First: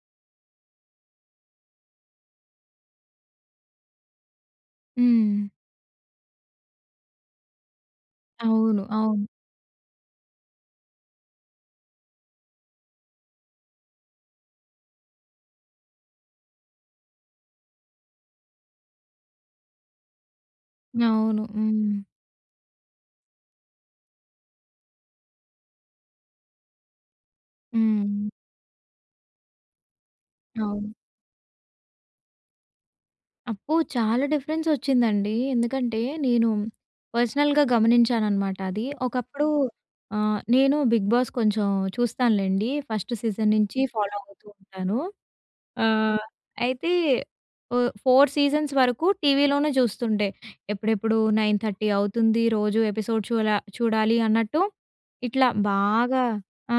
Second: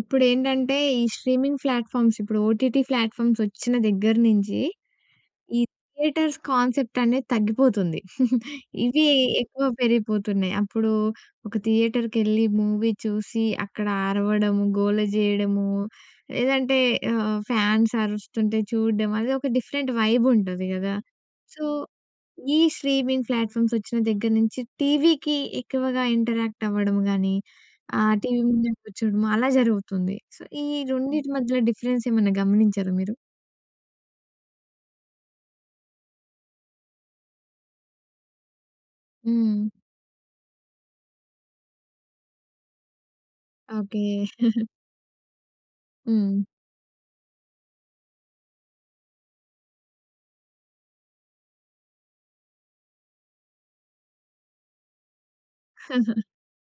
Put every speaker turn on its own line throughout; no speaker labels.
ఇప్పుడు ఏంటంటే ఈ స్ట్రీమింగ్ ప్లాట్‍ఫామ్స్ ఇప్పుడు ఓటీటీ ప్లాట్‍ఫామ్స్ వచ్చిన దగ్గర నుంచి
హ్మ్.
ఈ థియేటర్స్ కాన్సెప్ట్ అనేది తగ్గిపోతుంది.
అవును.
ఇవి
అవును.
ఎక్కువ పెరిగిపోతున్నాయి. అప్పుడు ఒక థియేటర్‌కెళ్ళి మూవీ చూసి అక్కడ అరవడము, గోల చేయడము. లేదంటే ఆహ్, ఫ్యాన్స్ అరుస్తుంటే చూడ్డం అది ఒక డిఫరెంట్ వైబ్ ఉంటది కదా!
అవును.
సో,
హ్మ్.
ఈ స్ట్రీమింగ్ ప్లాట్‍ఫామ్స్ వచ్చిన దగ్గర నుంచి టీవీకి ఎక్కువగా ఇంటరాక్ట్ అవ్వడం కాని, ఆహ్,
హ్మ్.
టీవీ ముందు కూర్చోవడము అలా జరుగుతుంది. సో, ఈ
అవును.
రెండిటి మధ్యలో డిఫరెన్స్ ఏమైనా గమనించారా మీరు?
అబ్బో! చాలా డిఫరెన్స్ వచ్చిందండి. ఎందుకంటే నేను పర్సనల్‌గా గమనించానన్నమాట అది. ఒకప్పుడు
హ్మ్.
ఆ! నేను 'బిగ్ బాస్' కొంచెం చూస్తాను లేండి. ఫస్ట్ సీజన్ నుంచి
ఓకె.
ఫాలో అవుతూ ఉంటాను. ఆహ్,
హ్మ్.
అయితే ఓహ్! 4 సీజన్స్ వరకు టీవీలోనే చూస్తుంటే ఎప్పుడెప్పుడు 9:30 అవుతుంది రోజు ఎపిసోడ్ చూడా చూడాలి అన్నట్టు ఇట్లా బాగా ఆ!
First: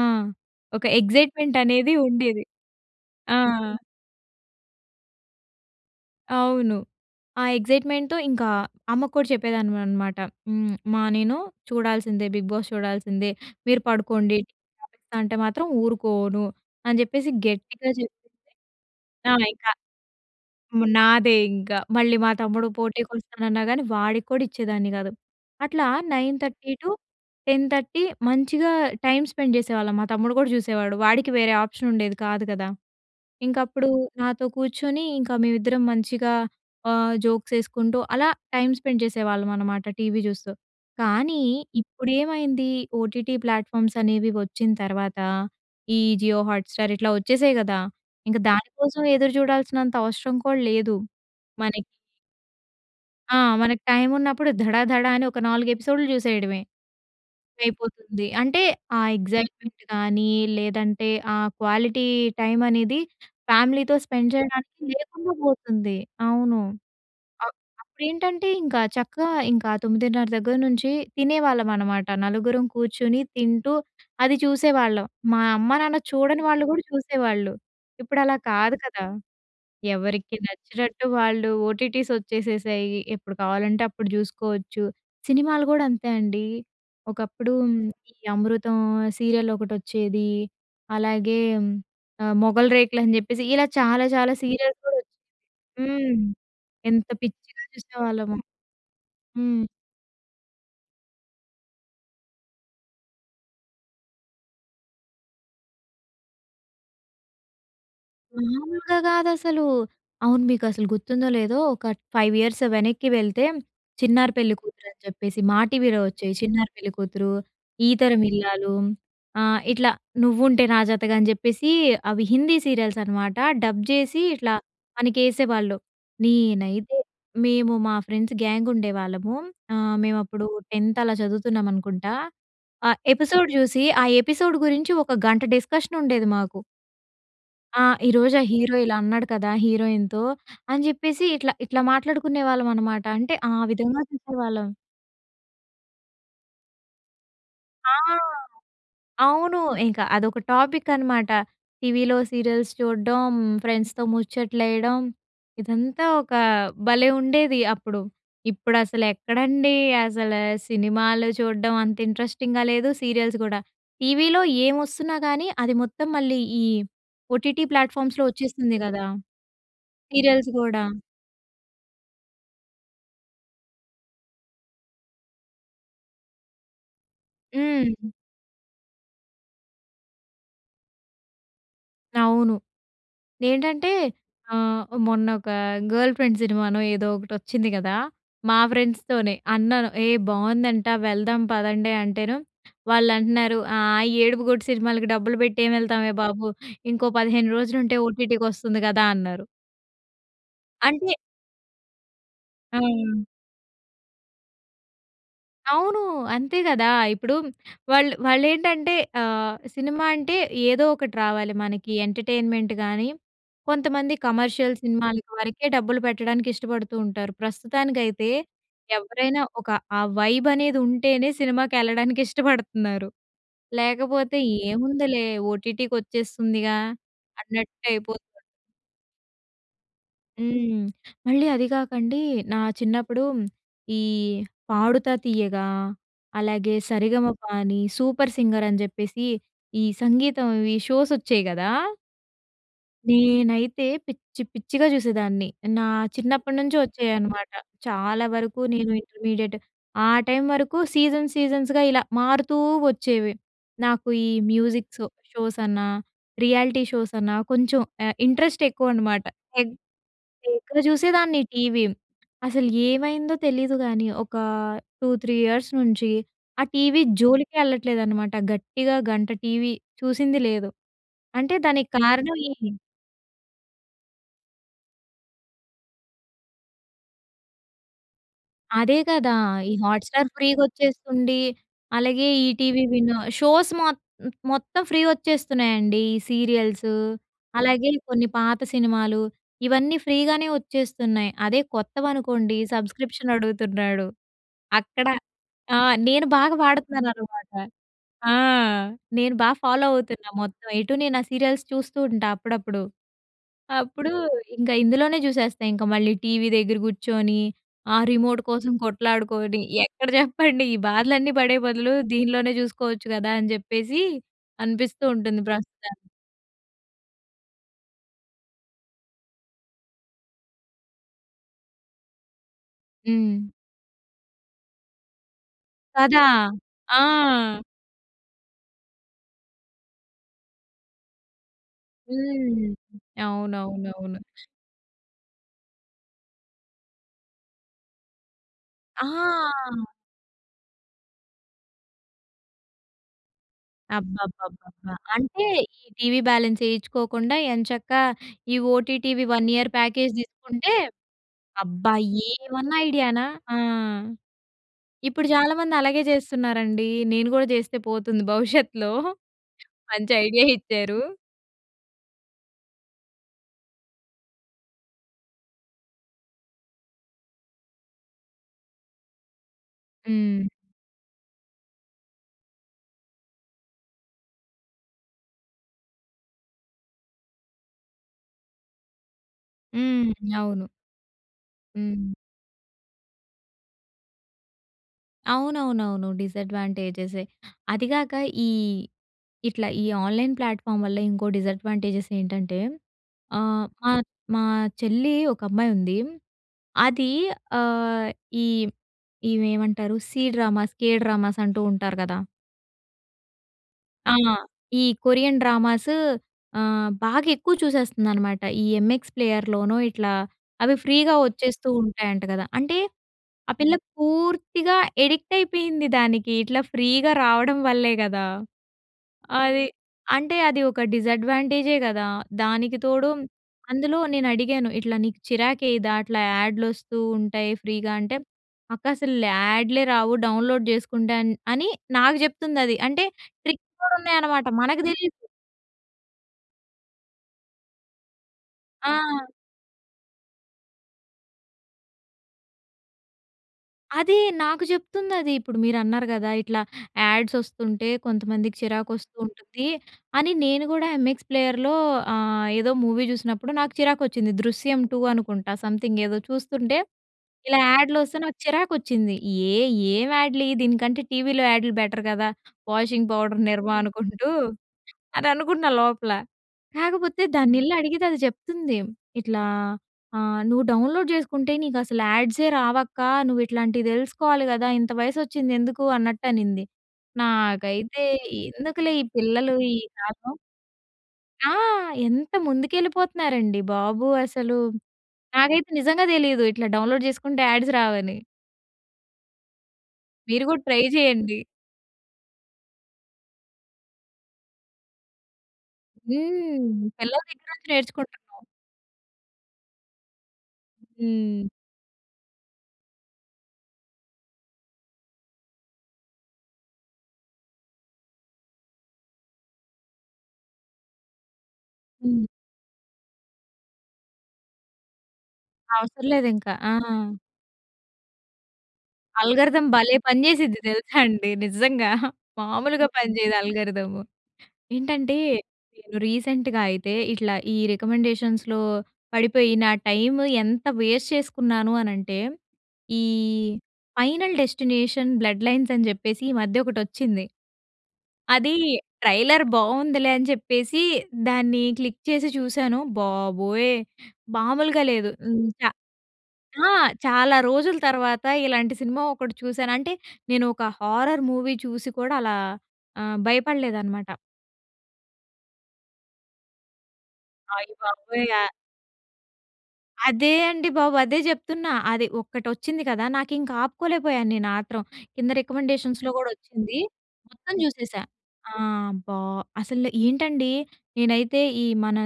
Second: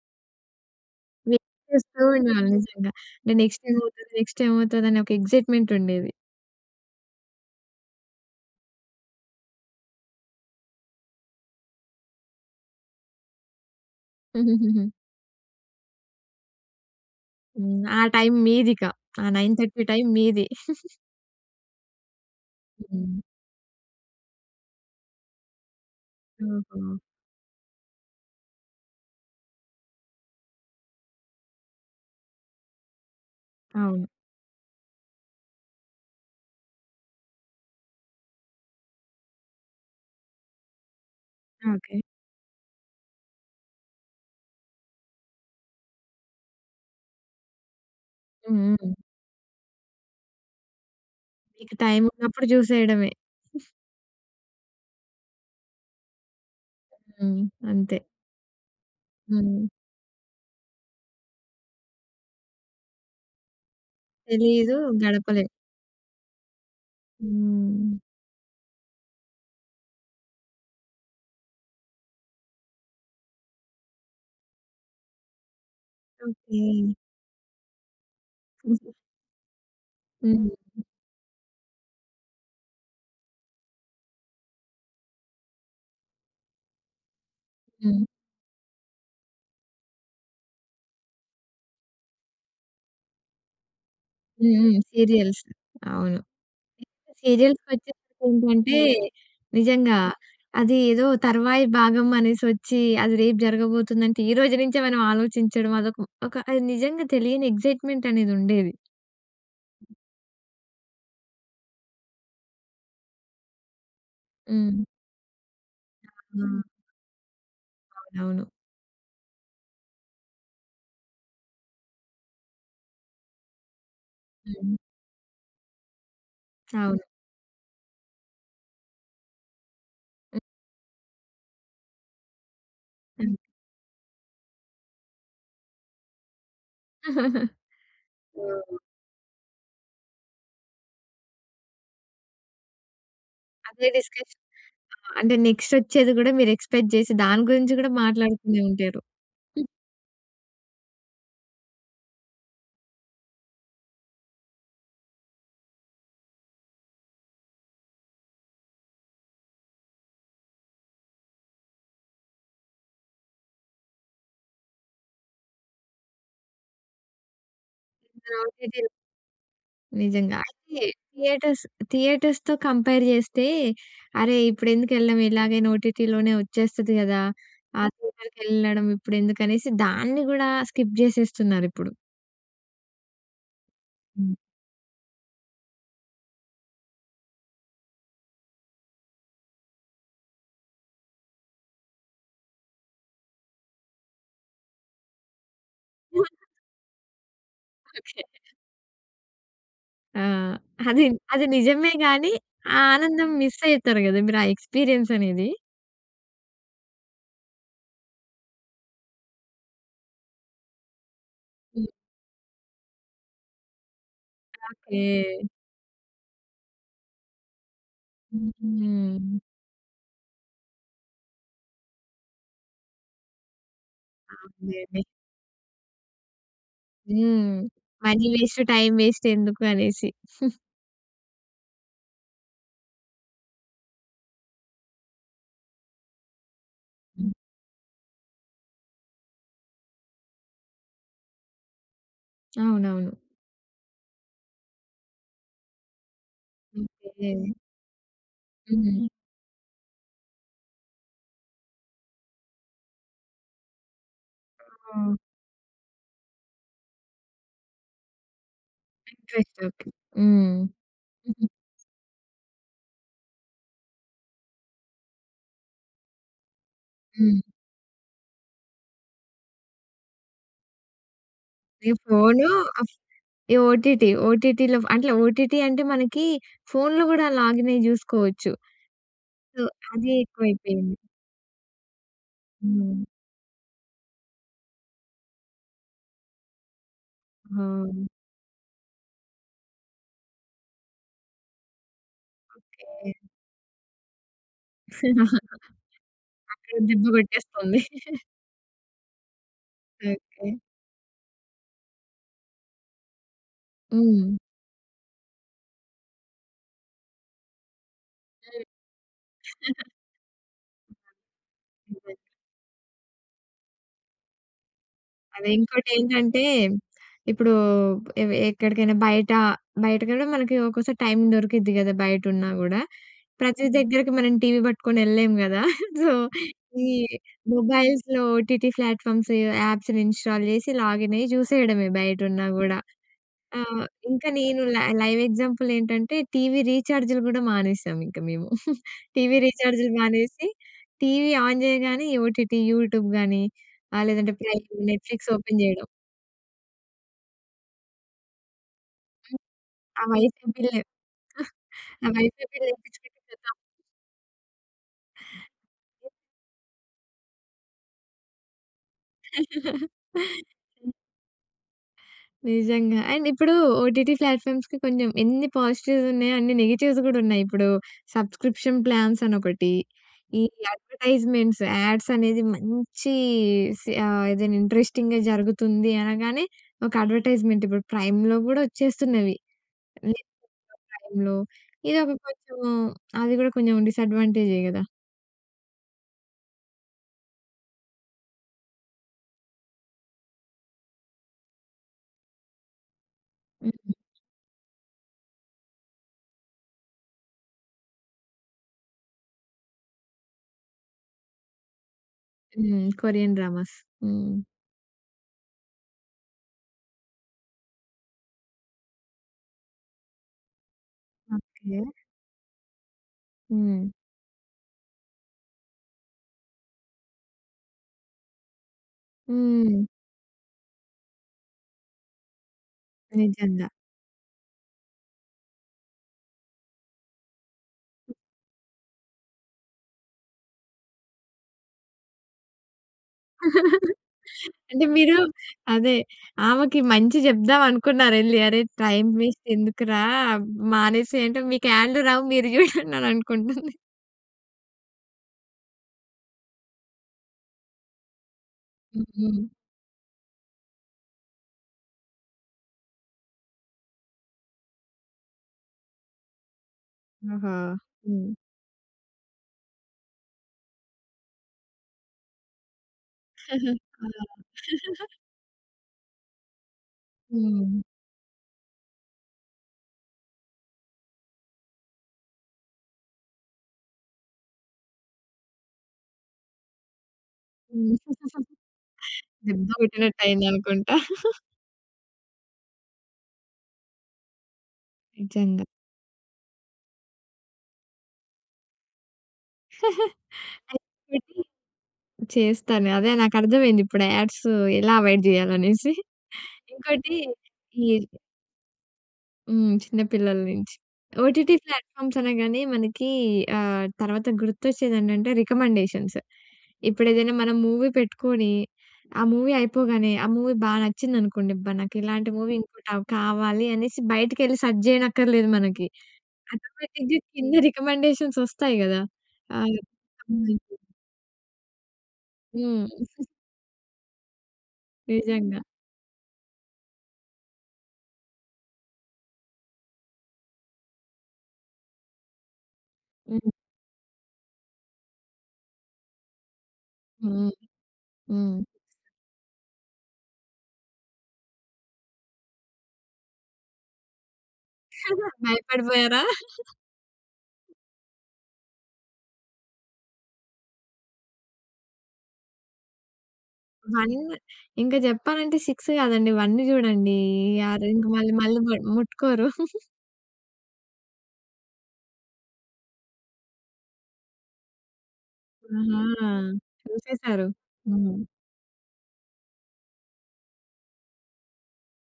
ఒక
వెయిట్
ఎక్సైట్‌మెంట్ అనేది
చేస్తూ
ఉండేది.
ఉండాలి. నిజంగా
ఆ!
నెక్స్ట్ ఏం అవుతది? నెక్స్ట్ ఏం అవుతది? అనే ఒక ఎక్సైట్‌మెంట్ ఉండేది.
అవును. ఆ ఎక్సైట్‌మెంట్‌తో ఇంకా అమ్మకు కూడా చెప్పేదాన్ని అన్నమాట. హ్మ్. అమ్మా నేను చూడాల్సిందే 'బిగ్ బాస్' చూడాల్సిందే. మీరు పడుకోండి టీవి ఆపిస్తా అంటే మాత్రం ఊరుకోను. అని చెప్పేసి
హ్మ్.
గట్టిగా
ఆ
చెప్పేసి
టైం మీదిక. ఆ
ఆ!
నైన్
ఇంకా
థర్టీ టైం మీది.
మా నాదే ఇంక. మళ్ళీ మా తమ్ముడు పోటీకి
హ్మ్.
వస్తానన్నా కాని వాడికి కూడా ఇచ్చేదాన్ని కాదు. అట్లా నైన్ థర్టీ టు
ఓహో!
టెన్ థర్టీ మంచిగా టైం స్పెండ్ చేసేవాళ్ళం మా తమ్ముడు కూడా చూసేవాడు. వాడికి వేరే ఆప్షన్ ఉండేది కాదు కదా! ఇంక అప్పుడు
అవును.
నాతో కూర్చొని ఇంక మేమిద్దరం మంచిగా ఆహ్, జోక్స్ వేసుకుంటూ అలా టైం స్పెండ్ చేసేవాళ్ళం అనమాట టీవీ చూస్తూ. కానీ
ఓకె.
ఇప్పుడు ఏమైంది ఓటీటీ ప్లాట్‍ఫామ్స్ అనేవి వచ్చిన తర్వాత ఈ 'జియో హాట్‌స్టార్' ఇట్లా వచ్చేసాయి కదా! ఇంక
హ్మ్. హ్మ్.
దానికోసం ఎదురుచూడాల్సినంత అవసరం కూడా లేదు
ఇక
మనకి.
టైం ఉన్నప్పుడు చూసేయడమే.
ఆ! మనకి టైం ఉన్నప్పుడు ధడధడ అని ఒక 4 ఎపిసోడ్‌లు చూసేయడమే.
హ్మ్. అంతే.
అయిపోతుంది. అంటే ఆ
హ్మ్.
ఎక్సైట్‌మెంట్ కానీ లేదంటే ఆ క్వాలిటీ టైం అనేది ఫ్యామిలీతో స్పెండ్
తెలీదు.
చేయడానికి లేకుండా
గడపలే.
పోతుంది. అవును. అ
హ్మ్.
అప్పుడేంటంటే ఇంకా చక్కగా ఇంకా 9:30 దగ్గర నుంచి తినేవాళ్ళం అన్నమాట నలుగురం కూర్చొని తింటూ అది చూసేవాళ్ళం. మా అమ్మా-నాన్న చూడని వాళ్ళు కూడా
ఓకె.
చూసేవాళ్ళు. ఇప్పుడు అలా కాదు
ఉహూ.
కదా! ఎవరికి
హ్మ్.
నచ్చినట్టు వాళ్ళు ఓటీటీస్ వచ్చేసేశాయి. ఎప్పుడు కావాలంటే అప్పుడు చూసుకోవచ్చు. సినిమాలు కూడా అంతే అండి. ఒకప్పుడు
హ్మ్.
ఈ 'అమృతం' సీరియల్ ఒకటొచ్చేది. అలాగే ఆహ్, 'మొగలి రేకులు' అని చెప్పేసి ఇలా చాలా, చాలా
హ్మ్. హ్మ్.
సీరియల్స్ కూడా వచ్చాయి.
సీరియల్స్
హ్మ్.
అవును.
ఎంత పిచ్చిగా
సీరియల్స్‌కి వచ్చేసరికి
చూసేవాళ్ళమో
ఏంటంటే
హ్మ్.
నిజంగా అది ఏదో తర్వాయి భాగం అనేసి వచ్చి. అది రేపు జరగబోతుందంటే ఈరోజు నుంచే మనం ఆలోచించడం అదొక ఒక అది నిజంగా తెలియని ఎక్సైట్‌మెంట్ అనేది ఉండేది
మామూలుగా కాదసలు. అవును. మీకు అసలు గుర్తుందో లేదో ఒక 5 ఇయర్స్ వెనక్కి వెళ్తే 'చిన్నారి
హ్మ్.
పెళ్ళికూతురు' అని చెప్పేసి. మా టీవీలో వచ్చేవి
ఆ!
'చిన్నారి పెళ్ళికూతురు', 'ఈతరం
అవునవును.
ఇల్లాలు' ఆహ్, ఇట్లా 'నువ్వుంటే నాజాతగా' అని చెప్పేసి అవి హిందీ సీరియల్స్ అన్నమాట డబ్ చేసి ఇట్లా
హ్మ్.
మనకేసేవాళ్ళు. నేనైతే
అవును.
మేము మా ఫ్రెండ్స్ గ్యాంగ్ ఉండేవాళ్ళము. ఆహ్, మేము
హ్మ్.
అప్పుడు 10థ్ అలా చదువుతున్నాం అనుకుంటా. ఆ
హ్మ్.
ఎపిసోడ్ చూసి ఆ ఎపిసోడ్ గురించి ఒక గంట డిస్కషన్ ఉండేది మాకు. ఆ! ఈరోజు ఆ హీరో
హ్మ్.
ఇలా అన్నాడు కదా హీరోయిన్‌తో అని చెప్పేసి ఇట్లా ఇట్లా మాట్లాడుకునే వాళ్ళం అనమాట అంటే ఆ
అదే
విధంగా
డిస్కషన్.
చూసేవాళ్ళం.
ఆ! అంటే నెక్స్టోచేది కూడా మీరు ఎక్స్పెక్ట్ చేసి దాని గురించి కూడా
ఆ!
మాట్లాడుతూనే ఉంటారు.
అవును. ఇంక అదొక టాపిక్ అనమాట. టీవీలో సీరియల్స్ చూడడం, ఫ్రెండ్స్‌తో ముచ్చట్లేయడం ఇదంతా ఒక భలే ఉండేది అప్పుడు. ఇప్పుడసలెక్కడండి అసల సినిమాలు చూడడం అంత ఇంట్రెస్టింగ్‍గా లేదు, సీరియల్స్ కూడా. టీవీలో ఏం వస్తున్నా కానీ అది మొత్తం మళ్ళీ ఈ ఓటీటీ ప్లాట్‍ఫామ్స్‌లో వచ్చేస్తుంది
ఓటీటీలు
కదా!
నిజంగా.
సీరియల్స్
అయితే
కూడా.
థియేటర్స్ థియేటర్స్‌తో కంపేర్ చేస్తే, అరే! ఇప్పుడెందుకెళ్ళడం? ఇలాగే ఓటిటీలోనే వచ్చేస్తది కదా! ఆ
హ్మ్.
థియేటర్‌కి వెళ్ళడం ఇప్పుడెందుకనేసి దాన్ని కూడా స్కిప్ చేసేస్తున్నారిప్పుడు.
అవును. ఏంటంటే
హ్మ్.
ఆహ్, మొన్న ఒక 'గర్ల్ ఫ్రెండ్' సినిమానో ఏదో ఒకటి వచ్చింది కదా! మా ఫ్రెండ్స్‌తోనే అన్నాను, ఏ! బాగుందంట. వెళ్దాం పదండి అంటేను, వాళ్ళంటున్నారు ఆహ్, "ఏడుపుగొట్టు సినిమాలకి డబ్బులు పెట్టి ఏం వెళ్తామే బాబు. ఇంకో 15 రోజులు
ఓకే.
ఉంటే ఓటీటీకొస్తుంది కదా!" అన్నారు.
ఆ! అది
అంటే
అది నిజమే గానీ! ఆ
హ్మ్.
ఆనందం మిస్ అయ్‌తరు గదా మీరా ఎక్స్పీరియన్స్ అనేది.
అవును. అంతే కదా! ఇప్పుడు వాళ్ళు వాళ్లేంటంటే ఆహ్, సినిమా అంటే ఏదో ఒకటి రావాలి
హ్మ్.
మనకి. ఎంటర్టైన్మెంట్ కానీ, కొంతమంది కమర్షియల్
ఓకే.
సినిమాల వరకే డబ్బులు పెట్టడానికి ఇష్టపడుతూ ఉంటారు. ప్రస్తుతానికైతే
హుహు.
ఎవరైనా ఒక ఆ వైబ్ అనేది ఉంటేనే, సినిమాకి ఎళ్ళడానికి ఇష్టపడుతున్నారు. లేకపోతే
అవునులెండి.
ఏముందిలే ఓటీటీకి వచ్చేస్తుందిగా
హ్మ్.
అన్నట్టయిపోతుంది.
మనీ వేస్ట్, టైం వేస్ట్ ఎందుకు అనేసి.
హ్మ్. మళ్ళీ అది కాకండి నా చిన్నప్పుడు ఈ 'పాడుతా తీయగా' అలాగే 'సరిగమపా'ని, 'సూపర్ సింగర్' అని చెప్పేసి ఈ సంగీతంవీ షోస్ వచ్చాయి గదా!
అవునవును.
నేనైతే పిచ్చి పిచ్చిగా చూసేదాన్ని. నా చిన్నప్పటి నుంచి
ఓకే.
వచ్చేవనమాట. చాలా వరకు నేను
హుహు.
ఇంటర్మీడియట్ ఆ టైం వరకు సీజన్ సీజన్స్‌గా ఇలా మారుతూ వచ్చేవి. నాకు ఈ మ్యూజిక్
హ్మ్.
షోస్ అన్నా, రియాలిటీ షోస్ అన్నా కొంచెం ఆహ్, ఇంట్రెస్ట్ ఎక్కువ అనమాట. [unintelligible]
[unintelligible] హ్మ్.
ఎక్కువ చూసేదాన్ని టీవీ. అసలు ఏమైందో తెలీదు గానీ, ఒక 2, 3 ఇయర్స్ నుంచి ఆ టీవీ
హ్మ్.
జోలికే ఎళ్ళట్లేదనమాట. గట్టిగా గంట టీవీ చూసింది లేదు. అంటే దానికి
ఈ
కారణం
ఫోనూ
ఏమి?
ఆఫ్ ఈ ఓటీటీ ఓటీటీలో అట్ల ఓటీటీ అంటే, మనకి ఫోన్‌లో గూడా లాగిన్ అయి చూసుకోవచ్చు.
అదే గదా!
సో,
ఈ
అది
హాట్‌స్టార్ ఫ్రీగా
ఎక్కువైపోయింది.
వచ్చేస్తుంది. అలాగే ఈటీవీ
హ్మ్.
విను. షోస్ మొ మొత్తం ఫ్రీ వచ్చేస్తున్నాయండి. ఈ సీరియల్సూ, అలాగే
ఆ!
కొన్ని పాత సినిమాలు ఇవన్నీ ఫ్రీగానే వచ్చేస్తున్నాయి. అదే కొత్తవనుకోండి
ఓకే.
సబ్స్క్రిప్షన్ అడుగుతున్నాడు. అక్కడ ఆ! నేను బాగా
అక్కడ దెబ్బ
వాడుతున్నాననమాట.
కొట్టేస్తుంది.
ఆ! నేను బా ఫాలో అవుతున్నా
ఓకే.
మొత్తం. ఎటు నేను ఆ సీరియల్స్ చూస్తూ ఉంటా అప్పుడప్పుడు. అప్పుడు
హ్మ్.
ఇంక ఇందులోనే చూసేస్తా. ఇంక మళ్ళీ టీవీ దగ్గర కూర్చొని, ఆ రిమోటు
హ్మ్.
కోసం కొట్లాడుకొని ఎక్కడ చెప్పండి? "ఈ బాధలన్నీ పడే బదులు దీనిలోనే చూసుకోవచ్చు గదా!" అని చెప్పేసి, అనిపిస్తూ ఉంటుంది
అదే
ప్రస్తుతానికి.
ఇంకోటేంటంటే ఇప్పుడు ఎవె ఎక్కడికైనా బయట బయటకి కూడా మనకి ఒక్కోసారి టైమ్ దొరుకుద్ది గదా, బయట ఉన్నా గూడా.
హ్మ్.
ప్రతి దగ్గరకి మనం టీవీ పట్టుకొని ఎళ్ళలేము గదా! సో,
కదా!
ఈ
ఆ!
మొబైల్స్‌లో ఓటీటీ ప్లాట్‍ఫామ్స్ ఆప్స్ ఇన్స్టాల్ చేసి లాగిన్ అయ్యి చూసేయడమే, బయట ఉన్నా
హ్మ్.
గూడా. ఆ!
అవునవునవును.
ఇంకా నేను లై లైవ్ ఎగ్జాంపుల్ ఏంటంటే టీవీ రీచార్జ్‌లు కూడా మానేసాం ఇంక మేము. టీవీ
ఆ!
రీచార్జ్‌లు మానేసి, టీవీ ఆన్ చేయగానే ఈ ఓటీటీ, యూట్యూబ్ గాని, ఆహ్, లేదంటే ప్రైమ్,
అబ్బబ్బబ్బబ్బా!
నెట్ఫ్లిక్స్
అంటే
ఓపెన్
ఈ
చేయడం.
టీవీ బ్యాలెన్స్ ఏయిచ్చుకోకుండా ఎంచక్కా ఈ ఓటీటీవీ 1 ఇయర్
ఆ
ప్యాకేజ్
వైఫై
తీసుకుంటే
బిల్.
అబ్బా
ఆ వైఫై బిల్
ఏమన్నా ఐడియానా!
[unintelligible]
ఆ! ఇప్పుడు చాలామంది అలాగే చేస్తున్నారండి. నేను గూడా చేస్తే పోతుంది భవిష్యత్తులో. మంచి ఐడియా ఇచ్చారు.
నిజంగా. అండ్ ఇప్పుడు ఓటీటీ ప్లాట్‍ఫామ్స్‌కి కొంచం, ఎన్ని పాజిటివ్స్ ఉన్నాయో, అన్ని నెగటివ్స్ కూడా ఉన్నాయి. ఇప్పుడు, సబ్స్క్రిప్షన్ ప్లాన్స్ అని ఒకటి, ఈ
హ్మ్.
అడ్వర్టైజ్మెంట్స్, యాడ్స్ అనేది మంచి సి ఆహ్, ఏదైనా ఇంట్రెస్టింగ్‍గా జరుగుతుంది అనగానే, ఒక అడ్వర్టైజ్మెంట్ ఇప్పుడు ప్రైమ్‌లో కూడా వచ్చేస్తున్నవి.
హ్మ్.
అమెజాన్
అవును
ప్రైమ్‌లో ఇది ఒక
హ్మ్.
కొంచెం, అది కూడా కొంచెం డిసాడ్వాంటేజే కదా!
అవునవునవును. డిసడ్వాంటేజెసే. అది కాక, ఈ ఇట్లా ఈ ఆన్‍లైన్ ప్లాట్‍ఫామ్ వల్ల ఇంకో డిసాడ్వాంటేజెస్ ఏంటంటే, ఆహ్, మా,
హహు.
మా చెల్లి ఒకమ్మాయి ఉంది. అది ఆహ్, ఈ ఈమె ఏమంటారు సీ డ్రామాస్, కే డ్రామాస్ అంటూ ఉంటారు కదా!
హ్మ్. Korean dramas.
ఆ!
హ్మ్.
ఈ కొరియన్ డ్రామాస్ ఆహ్, బాగా ఎక్కువ చూసేస్తుందన్నమాట. ఈ ఎంఎక్స్ ప్లేయర్‌లోనో, ఇట్లా అవి ఫ్రీగా వచ్చేస్తూ
ఓకె.
ఉంటాయంట కదా! అంటే, ఆ పిల్ల
హ్మ్.
పూర్తిగా అడిక్ట్ అయిపోయింది దానికి. ఇట్లా ఫ్రీగా రావడం వల్లే కదా! అది.
హ్మ్.
అంటే, అది ఒక డిసడ్వాంటేజే కదా! దానికి తోడు
నిజంగా.
అందులో, నేనడిగాను ఇట్లా, నీకు చిరాకు వేయదా, అట్లా యాడ్‌లు వస్తూ ఉంటాయి ఫ్రీగా అంటే, "అక్క! అసలు యాడ్‌లే రావు. డౌన్‌లోడ్ చేసుకుంటాను" అని నాకు చెప్తుందది. అంటే, ట్రిక్స్ కూడా ఉన్నాయన్నమాట, మనకు
అంటే,
తెలియదు.
మీరు అదే, ఆమెకి మంచి చెప్దాం అనుకున్నారు. "అరే! టైమ్
ఆ!
వేస్ట్ ఎందుకురా? మానేసెయ్" అంటే మీకు యాడ్‌లు రావు, మీరు చూడండి అనుకుంటుంది.
అదే నాకు చెప్తుందది. ఇప్పుడు, మీరన్నారు కదా! ఇట్లా యాడ్స్ వస్తుంటే, కొంతమందికి చిరాకు
హ్మ్,
వస్తూ
హ్మ్.
ఉంటుంది అని నేను కూడా ఎంఎక్స్ ప్లేయర్‌లో ఆహ్, ఏదో మూవీ చూసినప్పుడు నాకు చిరాకు వచ్చింది. 'దృశ్యం టూ' అనుకుంటా సమ్‌థింగ్ ఏదో చూస్తుంటే,
ఆహా!
ఇలా యాడ్‌లు వస్తే
హ్మ్.
నాకు చిరాకు వచ్చింది. ఏహ్! ఏం యాడ్‌లు ఇయి దీనికంటే, టీవీలో యాడ్‌లు బెటర్ కదా! వాషింగ్ పౌడర్ నిర్మ అనుకుంటూ అని అనుకున్నా లోపల. కాకపోతే దాన్నెళ్లి
హ్మ్.
అడిగితే, అది చెప్తుంది ఇట్లా ఆహ్, "నువ్వు డౌన్‌లోడ్ చేసుకుంటే, నీకసలు యాడ్సే రావక్క. నువ్వు ఇట్లాంటివి తెలుసుకోవాలి కదా! ఇంత వయసు వచ్చింది ఎందుకు?" అన్నట్టునింది. నాకైతే, ఎందుకులే ఈ పిల్లలు
దెబ్బ
ఈ
కొట్టినట్టు
కాలం.
అయిందనుకుంటా?
ఆ! ఎంత ముందుకెళ్ళిపోతున్నారండి బాబు అసలు.
నిజంగా.
నాకైతే, నిజంగా తెలీదు. ఇట్లా డౌన్‌లోడ్ చేసుకుంటే యాడ్స్ రావని. మీరు గూడా
అయితే
ట్రై జెయండి.
అండి చేస్తాను. అదే నాకర్థమైంది. ఇప్పుడు యాడ్స్ ఎలా అవాయిడ్ జెయాలనేసి.
హ్మ్.
ఇంకోటి
పిల్లల దగ్గర నుంచి
ఈ
నేర్చుకుంటున్నాం.
హ్మ్. చిన్న పిల్లల్నించి.
హ్మ్.
ఓటీటీ ప్లాట్‍ఫామ్స్ అనగానే మనకి ఆహ్, తర్వాత గుర్తొచ్చేదెంటంటే రికమెండేషన్స్. ఇప్పుడు ఏదైనా మనం మూవీ పెట్టుకొని, ఆ మూవీ అయిపోగానే ఆ మూవీ బా నచ్చిందనుకోండి. అబ్బ!
హ్మ్.
నాకిలాంటి మూవీ ఇంకోటి అవ్ కావాలి అనేసి బయటికెళ్ళి సర్చ్ చేయనక్కర్లేదు మనకి.
అవసరం లేదు ఇంక. ఆ!
ఆటోమేటిక్‌గా కింద రికమెండేషన్స్ ఒస్తాయి గదా! ఆ!
అల్గారిథం భలే
అవునండి.
పనిచేసిద్ది తెలుసా అండి నిజంగా. మామూలుగా
హ్మ్.
పనిచేయదు అల్గారిథము. ఏంటంటే,
నిజంగా.
నేను రీసెంట్‍గా అయితే ఇట్లా ఈ రికమెండేషన్స్‌లో పడిపోయి నా టైమ్ ఎంత వేస్ట్ చేసుకున్నాను అనంటే, ఈ
హ్మ్.
ఫైనల్ డెస్టినేషన్ బ్లడ్ లైన్స్ అని జెప్పేసి ఈ మధ్య ఒకటొచ్చింది.
హ్మ్.
అదీ
హ్మ్.
ట్రైలర్ బావుందిలే అని జెప్పేసి, దాన్ని క్లిక్ చేసి చూసాను. బాబోయ్! మామూలుగా లేదు. హ్మ్. చా
భయపడిపోయారా?
ఆ! చాలా రోజుల తర్వాత ఇలాంటి సినిమా ఒకటి చూసాను. అంటే నేను ఒక హారర్ మూవీ చూసి కూడా అలా ఆహ్, భయపడలేదనమాట.
1 ఇంకా జెప్పాలంటే, 6 గాదండి, 1 జూడండి. అది ఇంక
అయ్‌బాబోయ్!
మళ్ళీ
ఆ
మళ్ళీ మ ముట్టుకోరు.
అదే అండి బాబు. అదే జెప్తున్నా. అది ఒక్కటొచ్చింది గదా! నాకింక ఆపుకోలేకపోయాను నేను ఆత్రం. కింద రికమెండేషన్స్‌లో
ఆహా!
గూడొచ్చింది.
చూసేసారు.
మొత్తం జూసేశా.
హ్మ్.
ఆ! అబ్బా! అసలు ఏంటండి? నేనైతే ఈ మన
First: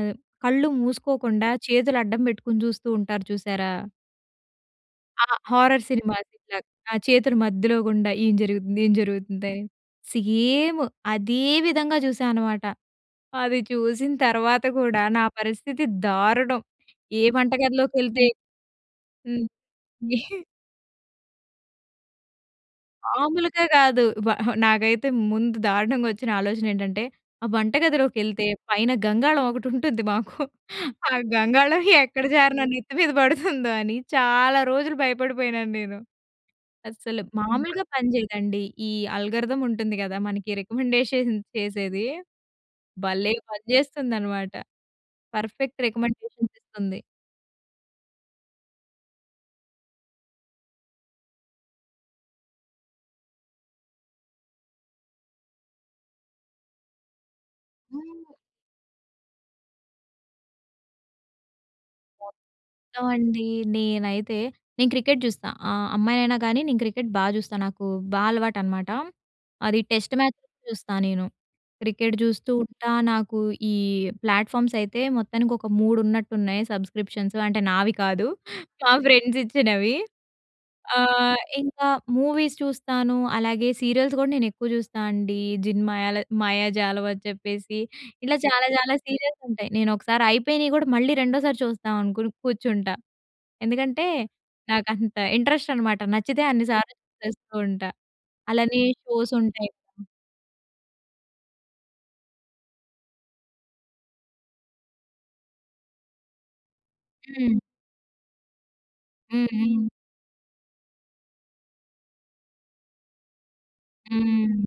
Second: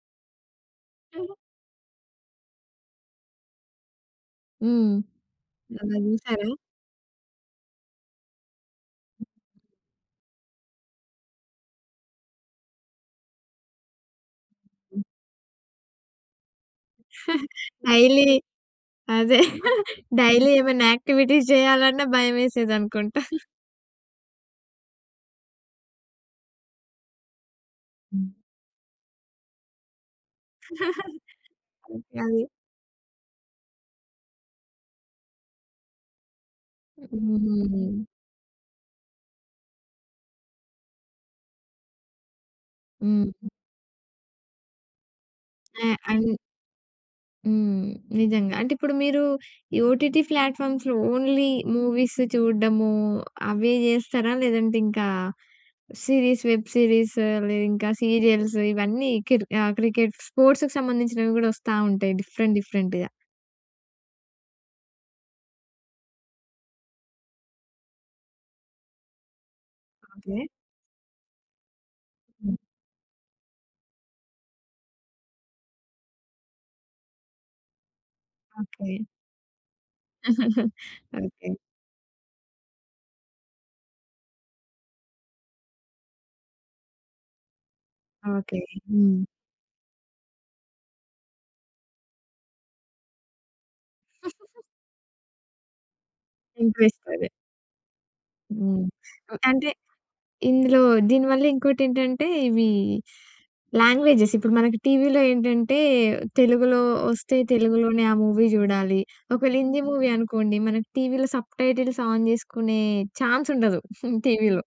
కళ్ళు మూసుకోకుండా, చేతులు అడ్డం బెట్టుకొని చూస్తూ ఉంటారు చూశారా?
హ్మ్.
ఆ హారర్
అలా
సినిమా ఆది
చూసారా?
చాక్ ఆ చేతులు మధ్యలో గుండా ఏం జరుగుతుంది? ఏం జరుగుతుందని సేమ్ అదే విధంగా జూసా అనమాట. అది చూసిన తర్వాత కూడా నా పరిస్థితి దారుణం ఏ వంటగదిలోకెళ్తే
డైలీ అదే
హ్మ్.
డైలీ ఏమనా యాక్టివిటీస్ జేయాలన్నా భయమేసేదనుకుంటా.
మాములుగా గాదు. వ హ నాకైతే ముందు దారుణంగొచ్చిన ఆలోచనేంటంటే ఆ వంట గదిలోకి ఎళ్తే పైన గంగాళం ఒకటుంటుంది మాకు. ఆ గంగాళం
ఓకే
ఎక్కడ
అది
జారి నా నెత్తి మీద పడుతుందో అని చాలా రోజులు భయపడిపోయినాను నేను. అస్సలు మామూలుగా
హుహుహు.
పనిచేయదండి. ఈ ఆల్గారిథమ్ ఉంటుంది గదా మనకి రికమెండేషన్ చేసేది
హ్మ్.
భలే పనిచేస్తుందన్నమాట. పర్ఫెక్ట్
ఆ అని
రికమెండేషన్స్ ఇస్తుంది.
హ్మ్ నిజంగా. అంటే ఇప్పుడు మీరు ఈ ఓటీటీ ఫ్లాట్‍ఫామ్స్‌లో ఓన్లీ మూవీస్ చూడ్డము అవే జేస్తారా? లేదంటే ఇంకా సీరీస్ వెబ్ సీరీస్ లేదింకా సీరియల్స్ ఇవన్నీ కిర్ క్రికెట్ స్పోర్ట్స్‌కి సంబంధించినవి కూడా వస్తా ఉంటాయి.
మొత్తం
డిఫరెంట్ డిఫరెంట్‌గా.
అండి నేనైతే నేను క్రికెట్ జూస్తా. ఆహ్, అమ్మాయినైనా గానీ నేను క్రికెట్ బా జూస్తా. నాకు బా అలవాటనమాట. అది టెస్ట్ మ్యాచ్
ఓకే.
చూస్తా నేను. క్రికెట్ జూస్తూ
హ్మ్.
ఉంటా, నాకు ఈ ప్లాట్‍ఫామ్స్ అయితే మొత్తానికి ఒక 3 ఉన్నట్టు ఉన్నాయి సబ్స్క్రిప్షన్సు అంటే నావి కాదు. మా
ఓకే.
ఫ్రెండ్స్ ఇచ్చినవి. ఆ!
ఓకే.
ఇంకా మూవీస్ చూస్తాను. అలాగే సీరియల్స్ కూడా నేను ఎక్కువ జూస్తానండి. జిన్ మాయల మాయజాలం అని చెప్పేసి, ఇలా
ఓకే.
చాలా చాలా
హ్మ్.
సీరియల్స్ ఉంటాయి నేనొకసారి అయిపోయినయి గూడా మళ్ళీ రెండోసారి చూస్తాం అనుకుని కూర్చుంటా. ఎందుకంటే నాకంత ఇంట్రెస్ట్ అనమాట. నచ్చితే అన్ని సార్లు
[unintelligible]
చూసేస్తూ ఉంటా. అలానే
హ్మ్.
షోస్
అంటే
ఉంటాయి. హ్మ్.
ఇందులో దీనివల్ల ఇంకోటేంటంటే ఇవి లాంగ్వేజెస్ ఇప్పుడు మనకు టీవీలో ఏంటంటే తెలుగులో ఒస్తే
హ్మ్.
తెలుగులోనే ఆ మూవీ జూడాలి.
హ్మ్,
ఒకవేళ హిందీ
హ్మ్.
మూవీ అనుకోండి మనకు టీవీలో సబ్‌టైటిల్స్ ఆన్ జేసుకునే ఛాన్స్ ఉండదు టీవీలో.
హ్మ్.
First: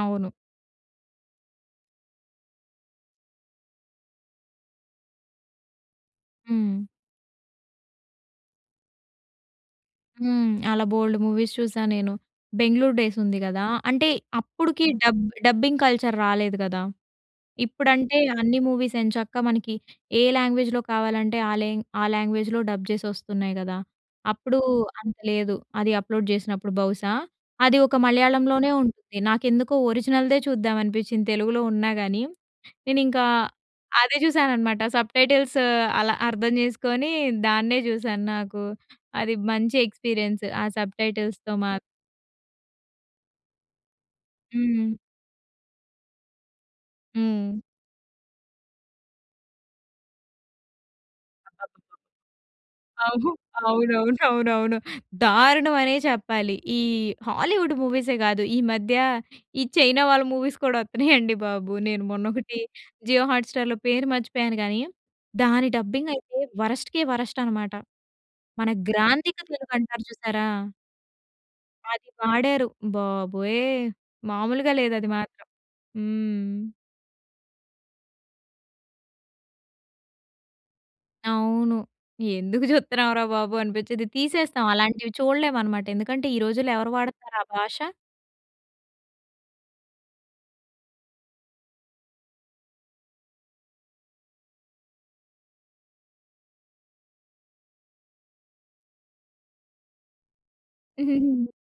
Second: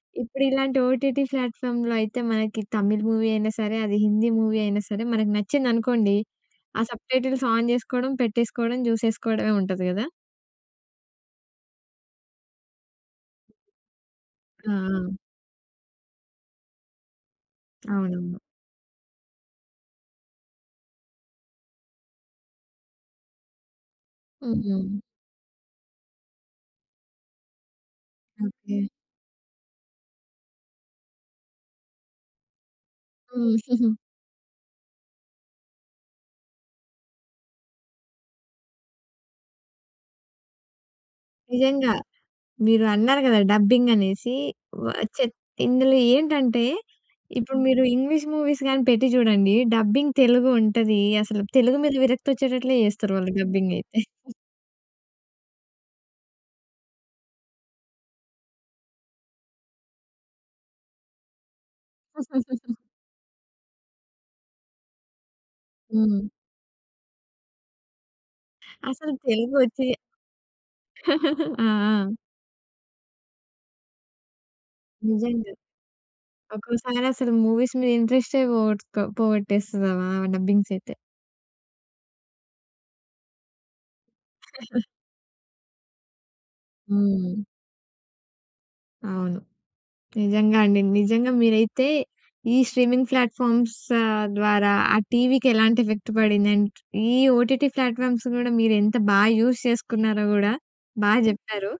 అవును.
ఇప్పుడిలాంటి ఓటీటీ ఫ్లాట్‍ఫామ్‍లో అయితే మనకి తమిళ్ మూవీ అయినా సరే, అది హిందీ మూవీ అయినా సరే మనకి నచ్చిందనుకోండి, ఆ
హ్మ్.
సబ్‌టైటిల్స్ ఆన్ జేసుకోవడం పెట్టేసుకోవడం, జూసేసుకోవడమే ఉంటది గదా!
హ్మ్. అలా బోల్డు మూవీస్ చూసా నేను. 'బెంగుళూరు డేస్' ఉంది గదా! అంటే
గ ఆ!
అప్పుడికి
ఆ!
డబ్ డబ్బింగ్ కల్చర్ రాలేదు గదా! ఇప్పుడంటే
అవునవును.
అన్ని మూవీస్ ఎంచక్కా మనకి ఏ లాంగ్వేజ్‍లో కావాలంటే, ఆ లాంగ్ ఆ లాంగ్వేజ్‍లో డబ్ జేసి ఒస్తున్నాయి గదా! అప్పుడు
హుహు.
అంత లేదు. అది అప్లోడ్ జేసినప్పుడు బహుశా. అది ఒక మలయాళంలోనే
ఓకే.
ఉంటుంది. నాకెందుకో ఒరిజినల్దే చూద్దాం అనిపించింది తెలుగులో ఉన్నా గాని, నేనింకా
హ్మ్. హుహు.
అదే చూశాననమాట. సబ్‌టైటిల్స్ అలా అర్థం చేసుకొని దాన్నే చూశాను. నాకు అది మంచి ఎక్స్‌పీరియన్స్ ఆ సబ్‌టైటిల్స్‌తో మాత్
నిజంగా. మీరు అన్నారు గదా డబ్బింగ్ అనేసి. వ
హ్మ్.
చెత్ ఇందులో ఏంటంటే
హ్మ్.
ఇప్పుడు మీరు ఇంగ్లీష్ మూవీస్ గాని పెట్టి చూడండి. డబ్బింగ్ తెలుగు ఉంటది అసలు తెలుగు మీద
[unintelligible]
విరక్తి వచ్చేటట్లే జేస్తారు
ఆహు
వాళ్ళు డబ్బింగ్ అయితే.
అవునవునవునవును. దారుణమనే చెప్పాలి. ఈ హాలీవుడ్ మూవీసే గాదు. ఈ మధ్య ఈ చైనా వాళ్ళ మూవీస్ కూడా వత్తున్నాయండి బాబు. నేను మొన్నొకటి జియో హాట్‌స్టార్‌లో పేరు మర్చిపోయాను గానీ దాని డబ్బింగ్
హ్మ్.
అయితే వరస్ట్‌‌‌‌‌‌‌కే వరస్ట్ అనమాట. మన
అసలు
గ్రాంథిక
తెలుగు
తెలుగు
వచ్చి
అంటారు చూసారా!
ఆ!
అది
ఆ!
వాడారు. బాబోయ్! మాములుగా లేదు అది మాత్రం.
నిజంగా
హ్మ్.
ఒకోసారి అసలు మూవీస్ మీద ఇంట్రెస్ట్ పోగొట్కో పోగొట్టేస్తది, ఆ వ ఆ డబ్బింగ్స్ అయితే.
అవును. ఎందుకు చూత్తున్నాం రా బాబు అనిపించ్చిది. తీసేస్తాం అలాంటివి చూడలేమనమాట ఎందుకంటే ఈ రోజుల్లో ఎవరు వాడతారు ఆ
హ్మ్.
భాష?
అవును. నిజంగా అండి. నిజంగా మీరైతే ఈ స్ట్రీమింగ్ ఫ్లాట్‍ఫామ్స్ ద్వారా ఆ టీవీకి ఎలాంటి ఎఫెక్ట్ పడింది? అండ్ ఈ ఓటీటీ ఫ్లాట్‍ఫామ్స్ గూడా మీరెంత బా యూజ్ చేసుకున్నారో గూడా బా చెప్పారు.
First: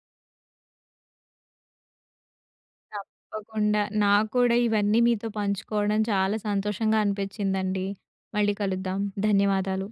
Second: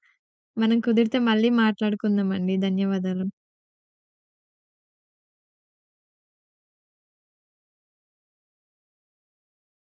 మనం కుదిరితే మళ్ళీ మాట్లాడుకుందామండి. ధన్యవాదాలు.
తప్పకుండా నాకూడా ఇవన్నీ మీతో పంచుకోవడం చాలా సంతోషంగా అనిపించిందండి. మళ్ళీ కలుద్దాం. ధన్యవాదాలు.